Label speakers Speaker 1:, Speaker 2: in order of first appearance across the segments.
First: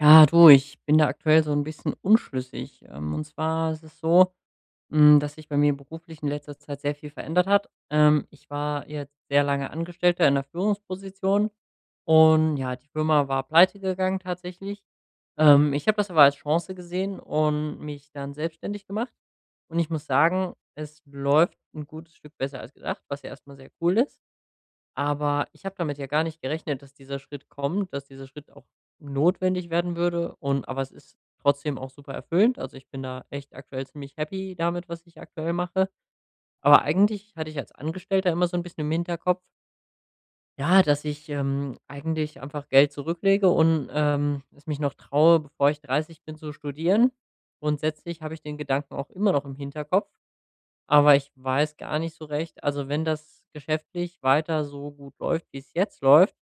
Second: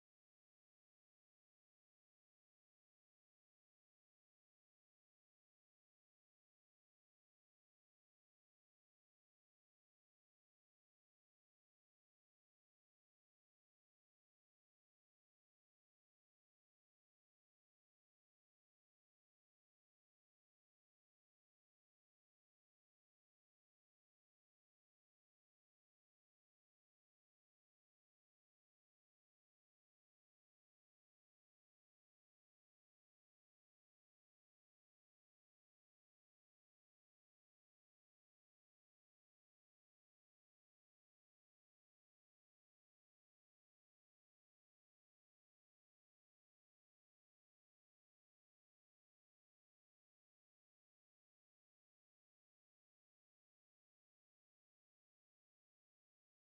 Speaker 1: Ja, du, ich bin da aktuell so ein bisschen unschlüssig. Und zwar ist es so, dass sich bei mir beruflich in letzter Zeit sehr viel verändert hat. Ich war jetzt sehr lange Angestellter in 'ner Führungsposition und ja, die Firma war pleite gegangen tatsächlich. Ich habe das aber als Chance gesehen und mich dann selbstständig gemacht. Und ich muss sagen, es läuft ein gutes Stück besser als gedacht, was ja erst sehr cool ist. Aber ich habe damit ja gar nicht gerechnet, dass dieser Schritt kommt, dass dieser Schritt auch notwendig werden würde, und aber es ist trotzdem auch super erfüllend. Also, ich bin da echt aktuell ziemlich happy damit, was ich aktuell mache. Aber eigentlich hatte ich als Angestellter immer so ein bisschen im Hinterkopf, ja, dass ich, eigentlich einfach Geld zurücklege und, es mich noch traue, bevor ich 30 bin, zu studieren. Grundsätzlich habe ich den Gedanken auch immer noch im Hinterkopf, aber ich weiß gar nicht so recht, also, wenn das geschäftlich weiter so gut läuft, wie es jetzt läuft,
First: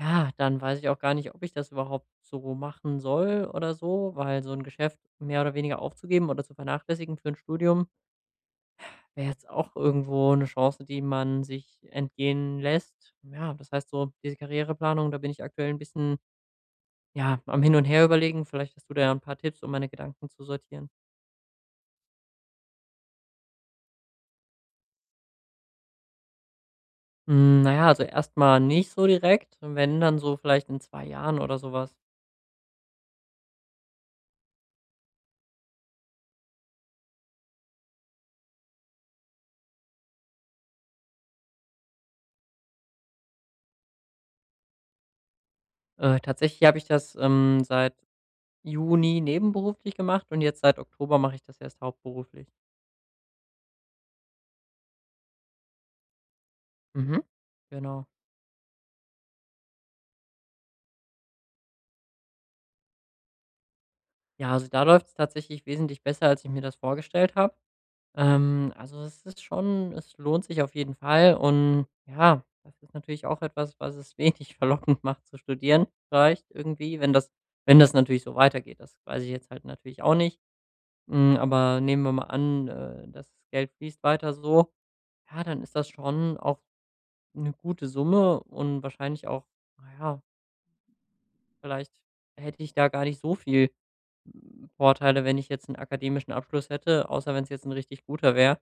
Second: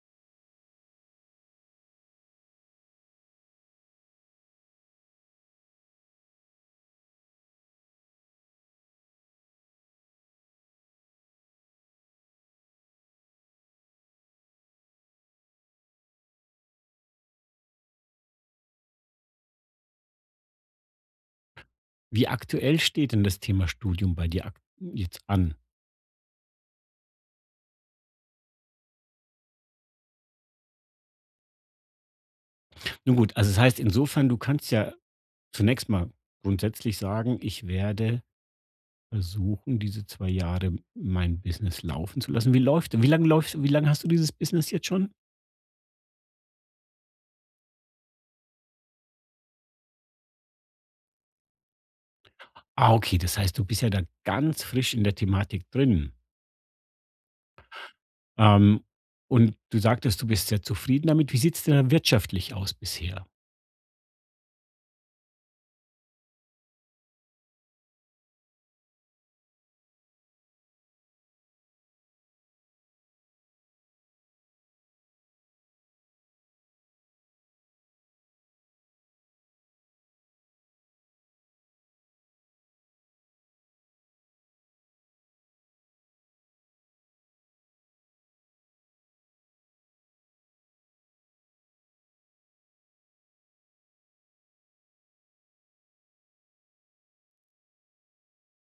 Speaker 1: ja, dann weiß ich auch gar nicht, ob ich das überhaupt so machen soll oder so, weil so ein Geschäft mehr oder weniger aufzugeben oder zu vernachlässigen für ein Studium wäre jetzt auch irgendwo eine Chance, die man sich entgehen lässt. Ja, das heißt so, diese Karriereplanung, da bin ich aktuell ein bisschen, ja, am Hin und Her überlegen. Vielleicht hast du da ja ein paar Tipps, um meine Gedanken zu sortieren.
Speaker 2: Wie aktuell steht denn das Thema Studium bei dir ak jetzt an?
Speaker 1: Na ja, also erstmal nicht so direkt, wenn dann so vielleicht in 2 Jahren oder sowas.
Speaker 2: Nun gut, also das heißt insofern, du kannst ja zunächst mal grundsätzlich sagen: „Ich werde versuchen, diese 2 Jahre mein Business laufen zu lassen.“ Wie läuft wie lange hast du dieses Business jetzt schon?
Speaker 1: Tatsächlich habe ich das, seit Juni nebenberuflich gemacht, und jetzt seit Oktober mache ich das erst hauptberuflich.
Speaker 2: Ah, okay, das heißt, du bist ja da ganz frisch in der Thematik drin.
Speaker 1: Mhm. Genau.
Speaker 2: Ähm, und du sagtest, du bist sehr zufrieden damit. Wie sieht es denn da wirtschaftlich aus bisher?
Speaker 1: Ja, also da läuft es tatsächlich wesentlich besser, als ich mir das vorgestellt habe. Also, es ist schon, es lohnt sich auf jeden Fall, und ja, das ist natürlich auch etwas, was es wenig verlockend macht zu studieren vielleicht irgendwie, wenn das wenn das natürlich so weitergeht. Das weiß ich jetzt halt natürlich auch nicht. Aber nehmen wir mal an, das Geld fließt weiter so, ja, dann ist das schon auch eine gute Summe und wahrscheinlich auch, na ja, vielleicht hätte ich da gar nicht so viel, Vorteile, wenn ich jetzt einen akademischen Abschluss hätte, außer wenn es jetzt ein richtig guter wäre.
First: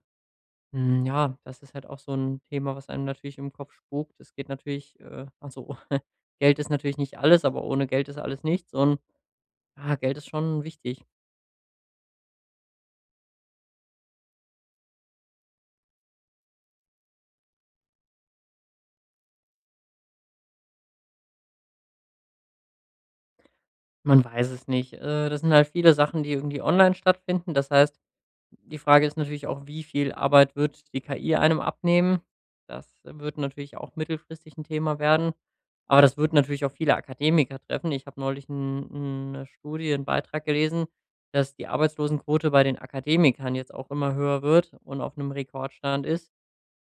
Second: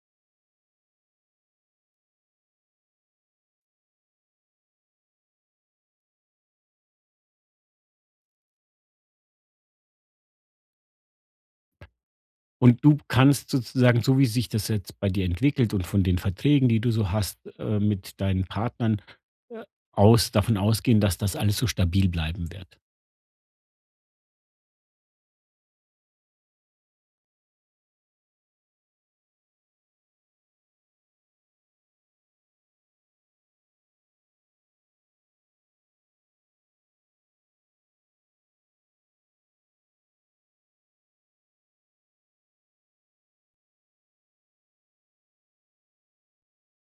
Speaker 1: Ja, das ist halt auch so ein Thema, was einem natürlich im Kopf spukt. Es geht natürlich, also, Geld ist natürlich nicht alles, aber ohne Geld ist alles nichts, und, ja, Geld ist schon wichtig.
Speaker 2: Und du kannst sozusagen, so wie sich das jetzt bei dir entwickelt und von den Verträgen, die du so hast, mit deinen Partnern, äh, aus davon ausgehen, dass das alles so stabil bleiben wird.
Speaker 1: Man weiß es nicht. Das sind halt viele Sachen, die irgendwie online stattfinden. Das heißt, die Frage ist natürlich auch, wie viel Arbeit wird die KI einem abnehmen? Das wird natürlich auch mittelfristig ein Thema werden, aber das wird natürlich auch viele Akademiker treffen. Ich habe neulich einen 'ne Studie 'n Beitrag gelesen, dass die Arbeitslosenquote bei den Akademikern jetzt auch immer höher wird und auf einem Rekordstand ist.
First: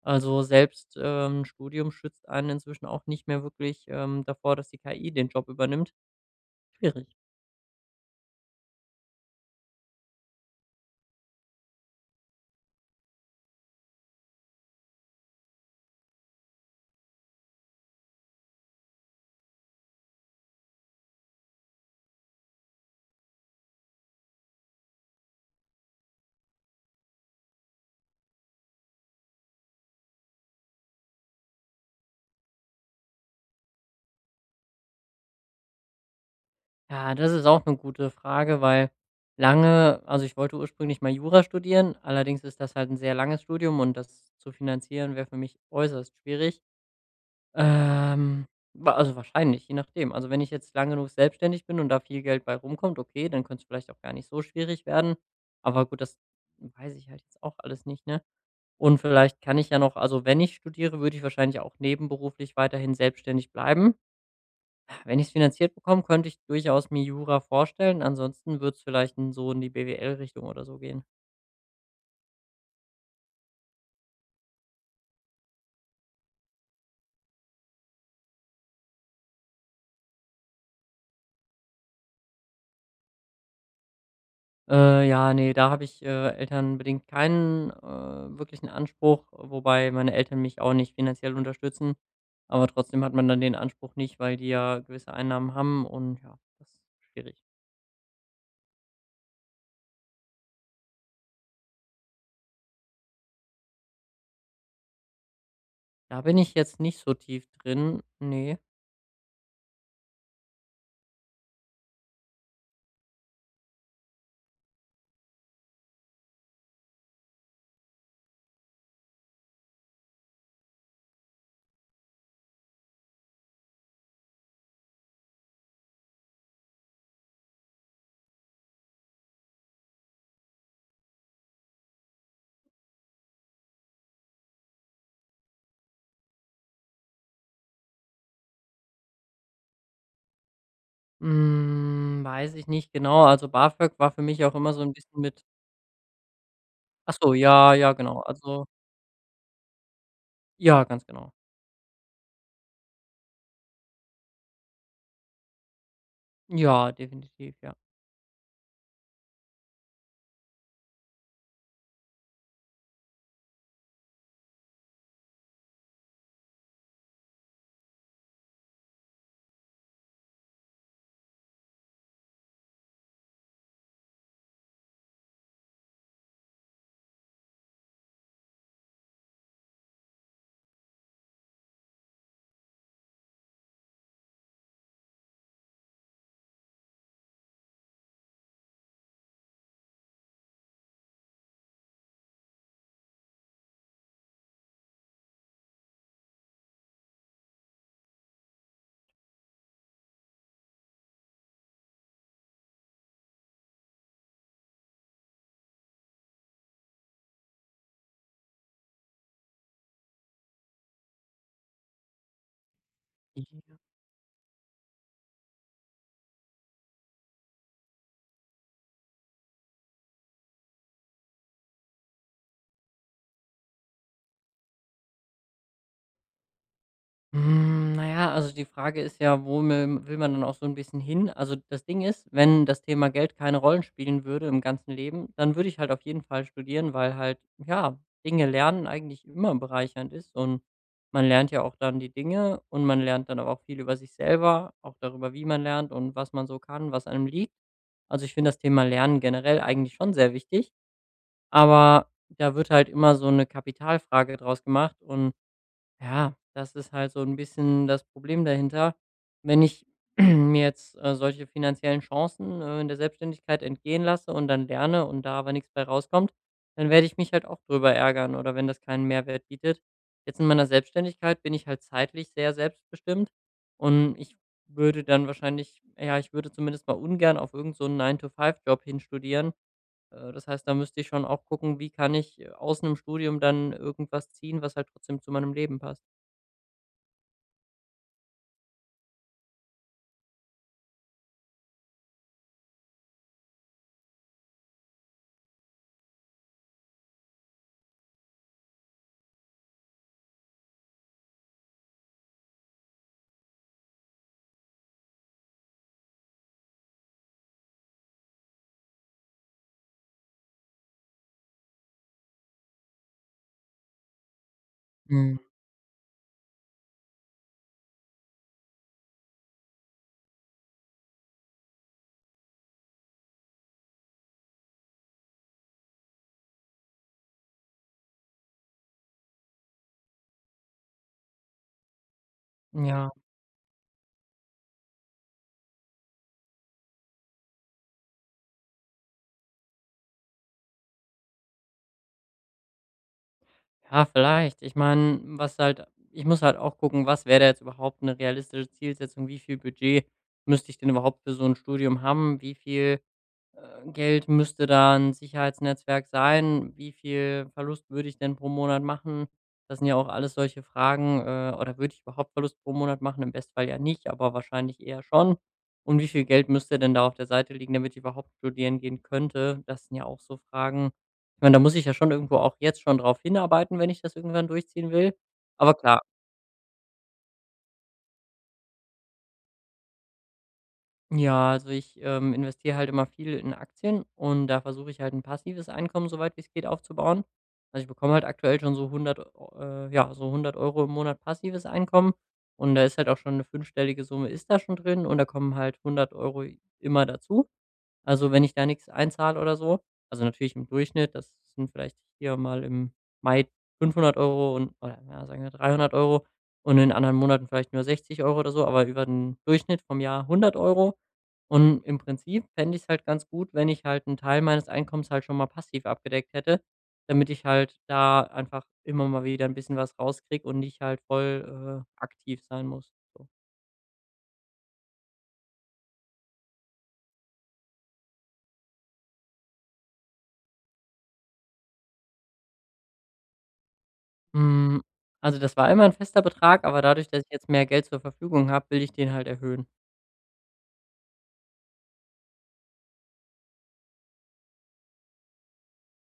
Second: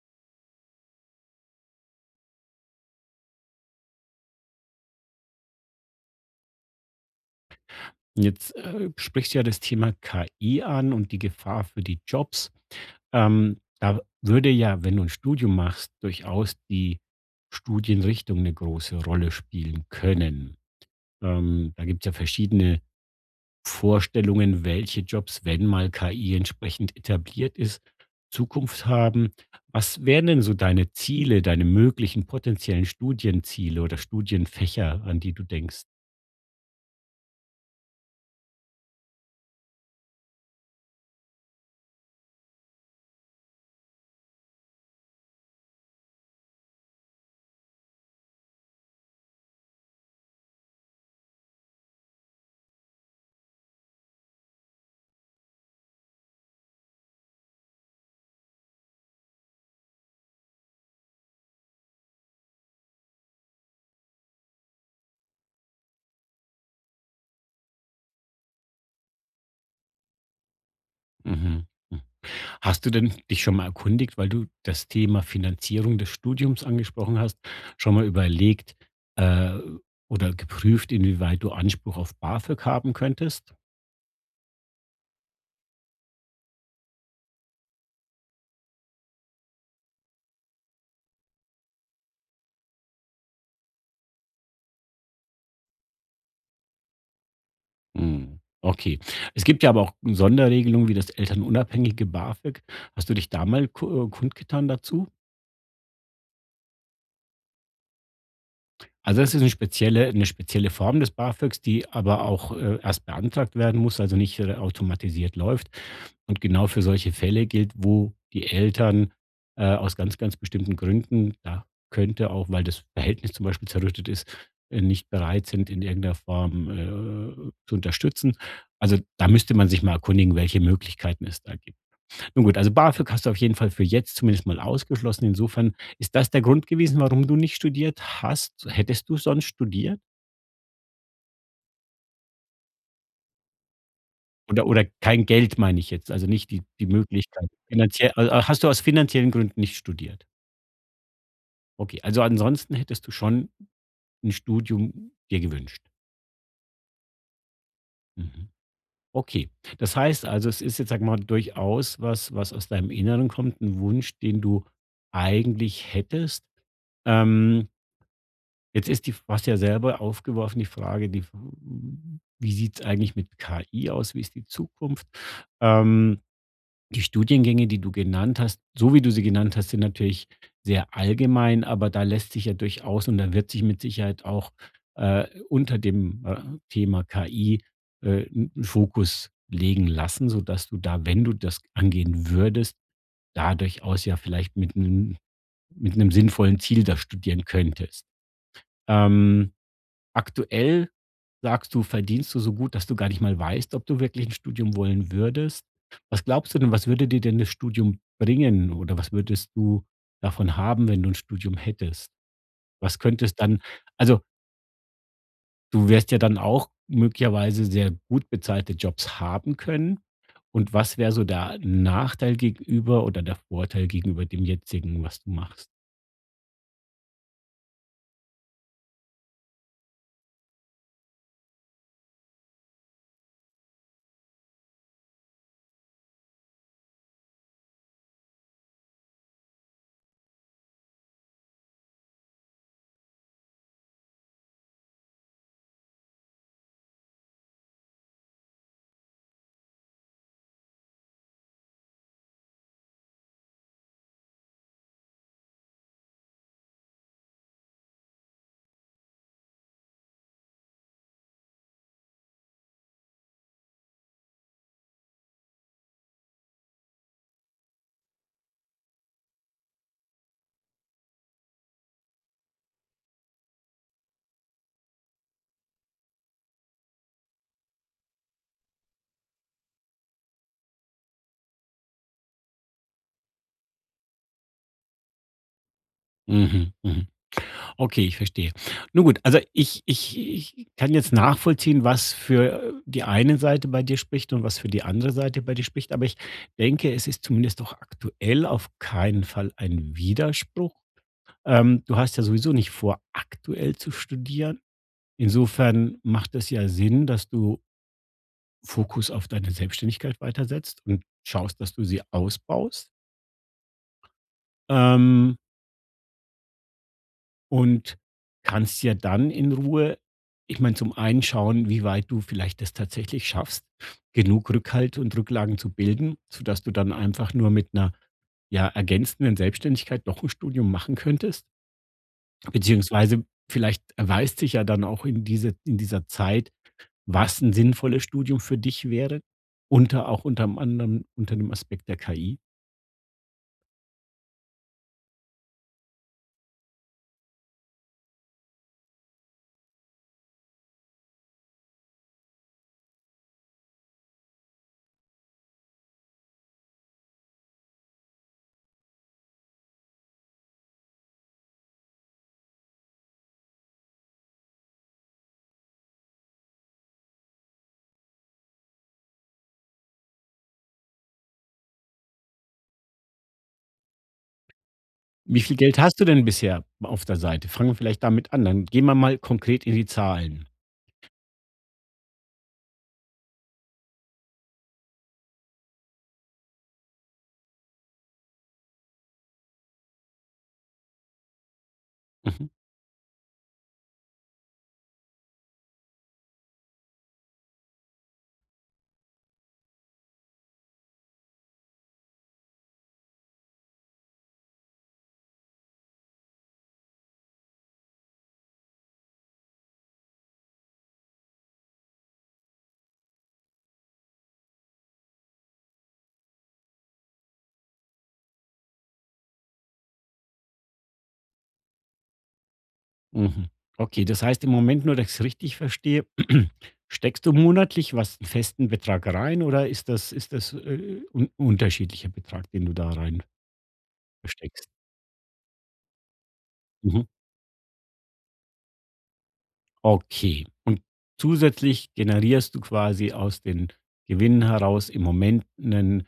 Speaker 1: Also, selbst, 'n Studium schützt einen inzwischen auch nicht mehr wirklich, davor, dass die KI den Job übernimmt. Schwierig.
Speaker 2: Jetzt sprichst du ja das Thema KI an und die Gefahr für die Jobs. Da würde ja, wenn du ein Studium machst, durchaus die Studienrichtung eine große Rolle spielen können. Da gibt es ja verschiedene Vorstellungen, welche Jobs, wenn mal KI entsprechend etabliert ist, Zukunft haben. Was wären denn so deine Ziele, deine möglichen potenziellen Studienziele oder Studienfächer, an die du denkst?
Speaker 1: Ja, das ist auch eine gute Frage, weil, lange, also, ich wollte ursprünglich mal Jura studieren, allerdings ist das halt ein sehr langes Studium und das zu finanzieren wäre für mich äußerst schwierig. Ähm, wa Also, wahrscheinlich, je nachdem. Also, wenn ich jetzt lang genug selbstständig bin und da viel Geld bei rumkommt, okay, dann könnte es vielleicht auch gar nicht so schwierig werden. Aber gut, das weiß ich halt jetzt auch alles nicht, ne? Und vielleicht kann ich ja noch, also, wenn ich studiere, würde ich wahrscheinlich auch nebenberuflich weiterhin selbstständig bleiben. Wenn ich's finanziert bekomme, könnte ich durchaus mir Jura vorstellen. Ansonsten wird's vielleicht in so in die BWL-Richtung oder so gehen.
Speaker 2: Mhm. Hm. Hast du denn dich schon mal erkundigt, weil du das Thema Finanzierung des Studiums angesprochen hast, schon mal überlegt, äh, oder geprüft, inwieweit du Anspruch auf BAföG haben könntest?
Speaker 1: Ja, nee, da habe ich, elternbedingt keinen, wirklichen Anspruch, wobei meine Eltern mich auch nicht finanziell unterstützen. Aber trotzdem hat man dann den Anspruch nicht, weil die ja gewisse Einnahmen haben, und ja, das ist schwierig.
Speaker 2: Hm, okay. Es gibt ja aber auch Sonderregelungen wie das elternunabhängige BAföG. Hast du dich da mal ku kundgetan dazu?
Speaker 1: Da bin ich jetzt nicht so tief drin. Ne.
Speaker 2: Also das ist eine spezielle Form des BAföGs, die aber auch, erst beantragt werden muss, also nicht, automatisiert läuft. Und genau für solche Fälle gilt, wo die Eltern, aus ganz, ganz bestimmten Gründen da könnte auch, weil das Verhältnis zum Beispiel zerrüttet ist, nicht bereit sind, in irgendeiner Form, zu unterstützen. Also, da müsste man sich mal erkundigen, welche Möglichkeiten es da gibt. Nun gut, also BAföG hast du auf jeden Fall für jetzt zumindest mal ausgeschlossen. Insofern ist das der Grund gewesen, warum du nicht studiert hast? Hättest du sonst studiert?
Speaker 1: Weiß ich nicht genau. Also, BAföG war für mich auch
Speaker 2: Oder
Speaker 1: immer so
Speaker 2: oder
Speaker 1: ein bisschen
Speaker 2: kein
Speaker 1: mit —
Speaker 2: Geld meine ich jetzt, also nicht die
Speaker 1: ach so,
Speaker 2: Möglichkeit
Speaker 1: ja, ja,
Speaker 2: finanziell
Speaker 1: genau.
Speaker 2: also, hast
Speaker 1: Also,
Speaker 2: du aus finanziellen Gründen nicht studiert?
Speaker 1: ja, ganz genau.
Speaker 2: Okay, also ansonsten hättest du schon ein Studium dir gewünscht.
Speaker 1: Ja, definitiv, ja.
Speaker 2: Mhm. Okay. Das heißt also, es ist jetzt, sag mal, durchaus was, was aus deinem Inneren kommt, ein Wunsch, den du eigentlich hättest. Ähm Jetzt ist die was ja selber aufgeworfen die Frage, wie sieht's eigentlich mit KI aus? Wie ist die Zukunft? Ähm, Die Studiengänge, die du genannt hast, so wie du sie genannt hast, sind natürlich sehr allgemein, aber da lässt sich ja durchaus und da wird sich mit Sicherheit auch, unter dem, Thema KI, 'n Fokus legen lassen, sodass du da, wenn du das angehen würdest, da durchaus ja vielleicht mit 'nem sinnvollen Ziel da studieren könntest. Ähm Aktuell sagst du, verdienst du so gut, dass du gar nicht mal weißt, ob du wirklich ein Studium wollen würdest. Was glaubst du denn, was würde dir denn das Studium bringen oder was würdest du davon haben, wenn du ein Studium hättest? Was könntest dann
Speaker 1: Ja.
Speaker 2: also, du wirst ja dann auch möglicherweise sehr gut bezahlte Jobs haben können. Und was wäre so der Nachteil gegenüber oder der Vorteil gegenüber dem jetzigen, was du machst?
Speaker 1: Na ja, also die Frage ist ja, wo mil will man dann auch so ein bisschen hin? Also, das Ding ist, wenn das Thema Geld keine Rollen spielen würde im ganzen Leben, dann würde ich halt auf jeden Fall studieren, weil halt, ja, Dinge lernen eigentlich immer bereichernd ist, und man lernt ja auch dann die Dinge, und man lernt dann aber auch viel über sich selber, auch darüber, wie man lernt und was man so kann, was einem liegt. Also, ich finde das Thema Lernen generell eigentlich schon sehr wichtig, aber da wird halt immer so eine Kapitalfrage draus gemacht, und ja, das ist halt so ein bisschen das Problem dahinter. Wenn ich mir jetzt, solche finanziellen Chancen, in der Selbstständigkeit entgehen lasse und dann lerne und da aber nichts bei rauskommt, dann werde ich mich halt auch drüber ärgern, oder wenn das keinen Mehrwert bietet. Jetzt in meiner Selbstständigkeit bin ich halt zeitlich sehr selbstbestimmt, und ich würde dann wahrscheinlich, ja, ich würde zumindest mal ungern auf irgend so einen nine to five Job hinstudieren. Das heißt, da müsste ich schon auch gucken, wie kann ich, aus 'nem Studium dann irgendwas ziehen, was halt trotzdem zu meinem Leben passt.
Speaker 2: Mhm, mhm. Okay, ich verstehe. Nun gut, also ich kann jetzt nachvollziehen, was für die eine Seite bei dir spricht und was für die andere Seite bei dir spricht, aber ich denke, es ist zumindest doch aktuell auf keinen Fall ein Widerspruch. Du hast ja sowieso nicht vor, aktuell zu studieren. Insofern macht es ja Sinn, dass du Fokus auf deine Selbstständigkeit weitersetzt und schaust, dass du sie ausbaust.
Speaker 1: Mhm.
Speaker 2: Ähm Und kannst ja dann in Ruhe ich meine, zum einen schauen, wie weit du vielleicht das tatsächlich schaffst, genug Rückhalt und Rücklagen zu bilden, sodass du dann einfach nur mit einer ja, ergänzenden Selbstständigkeit noch ein Studium machen könntest.
Speaker 1: Ja.
Speaker 2: Beziehungsweise vielleicht erweist sich ja dann auch in dieser Zeit, was ein sinnvolles Studium für dich wäre, unter anderem unter dem Aspekt der KI.
Speaker 1: Ja, vielleicht. Ich meine, was halt, ich muss halt auch gucken, was wäre da jetzt überhaupt eine realistische Zielsetzung? Wie viel Budget müsste ich denn überhaupt für so ein Studium haben? Wie viel, Geld müsste da ein Sicherheitsnetzwerk sein? Wie viel Verlust würde ich denn pro Monat machen? Das sind ja auch alles solche Fragen, oder würde ich überhaupt Verlust pro Monat machen? Im Bestfall ja nicht, aber wahrscheinlich eher schon. Und wie viel Geld müsste denn da auf der Seite liegen, damit ich überhaupt studieren gehen könnte? Das sind ja auch so Fragen. Ich meine, da muss ich ja schon irgendwo auch jetzt schon drauf hinarbeiten, wenn ich das irgendwann durchziehen will.
Speaker 2: Wie viel
Speaker 1: Aber
Speaker 2: Geld hast
Speaker 1: klar,
Speaker 2: du denn bisher auf der Seite? Fangen wir vielleicht damit an, dann gehen wir mal konkret in die Zahlen.
Speaker 1: ja, also ich, investiere halt immer viel in Aktien, und da versuche ich halt ein passives Einkommen, soweit wie es geht, aufzubauen. Also, ich bekomme halt aktuell schon so 100 Eu ja, so 100 Euro im Monat passives Einkommen,
Speaker 2: Mhm.
Speaker 1: und da ist halt auch schon eine fünfstellige Summe, ist da schon drin, und da kommen halt 100 Euro immer dazu. Also, wenn ich da nichts einzahle oder so, also, natürlich im Durchschnitt, das sind vielleicht hier mal im Mai 500 Euro und oder, ja, sagen wir 300 Euro, und in anderen Monaten vielleicht nur 60 Euro oder so, aber über den Durchschnitt vom Jahr 100 Euro. Und im Prinzip fände ich es halt ganz gut, wenn ich halt einen Teil meines Einkommens halt schon mal passiv abgedeckt hätte, damit ich halt da einfach immer mal wieder ein bisschen was rauskriege und nicht halt voll, aktiv sein muss, so.
Speaker 2: Mhm. Okay, das heißt im Moment nur, dass ich es richtig verstehe, steckst du monatlich was einen festen Betrag rein oder ist das, un unterschiedlicher Betrag, den du da rein steckst?
Speaker 1: Hm, also, das war immer ein fester Betrag, aber
Speaker 2: Mhm.
Speaker 1: dadurch, dass ich jetzt mehr Geld zur Verfügung habe, will ich den halt erhöhen.
Speaker 2: Okay. Und zusätzlich generierst du quasi aus den Gewinnen heraus im Moment 'nen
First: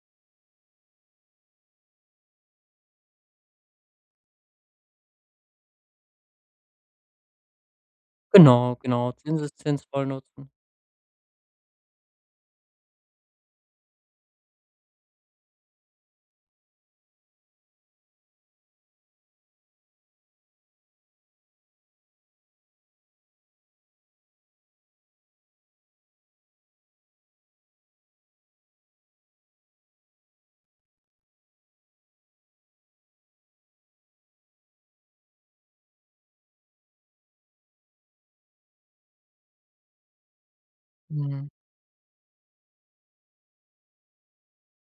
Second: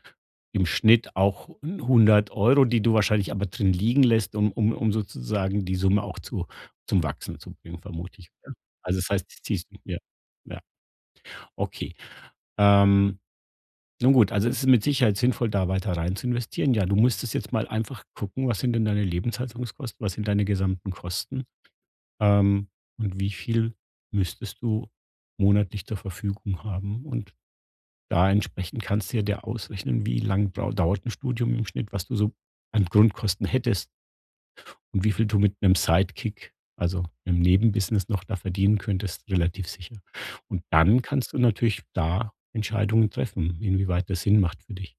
Speaker 2: im Schnitt auch 100 Euro, die du wahrscheinlich aber drin liegen lässt, um sozusagen die Summe auch zu zum Wachsen zu bringen, vermute ich, ja?
Speaker 1: Genau,
Speaker 2: Also, das
Speaker 1: genau,
Speaker 2: heißt, das ziehst du
Speaker 1: Zinseszins
Speaker 2: ja,
Speaker 1: voll nutzen.
Speaker 2: ja, okay. Ähm Nun gut, also es ist mit Sicherheit sinnvoll, da weiter rein zu investieren. Ja, du müsstest jetzt mal einfach gucken, was sind denn deine Lebenshaltungskosten, was sind deine gesamten Kosten ähm, und wie viel müsstest du monatlich zur Verfügung haben. Und da entsprechend kannst du ja dir ausrechnen, wie dauert ein Studium im Schnitt, was du so an Grundkosten hättest und wie viel du mit einem Sidekick, also einem Nebenbusiness noch da verdienen könntest, relativ sicher. Und dann kannst du
Speaker 1: Mhm.
Speaker 2: natürlich da Entscheidungen treffen, inwieweit das Sinn macht für dich.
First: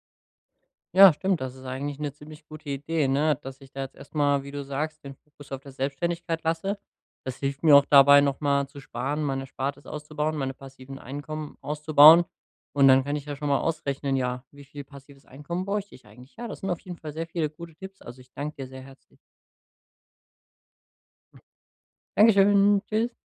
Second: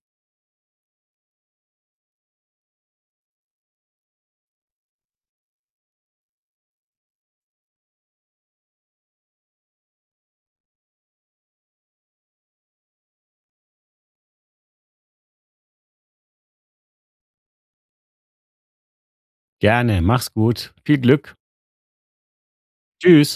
Speaker 1: Ja, stimmt, das ist eigentlich eine ziemlich gute Idee, ne, dass ich da jetzt erst mal, wie du sagst, den Fokus auf der Selbstständigkeit lasse. Das hilft mir auch dabei, noch mal zu sparen, meine Erspartes auszubauen, meine passiven Einkommen auszubauen. Und dann kann ich ja schon mal ausrechnen, ja, wie viel passives Einkommen bräuchte ich eigentlich? Ja, das sind auf jeden Fall sehr viele gute Tipps. Also, ich danke dir sehr herzlich.
Speaker 2: Gerne, mach's gut. Viel Glück.
Speaker 1: Dankeschön. Tschüss.
Speaker 2: Tschüss.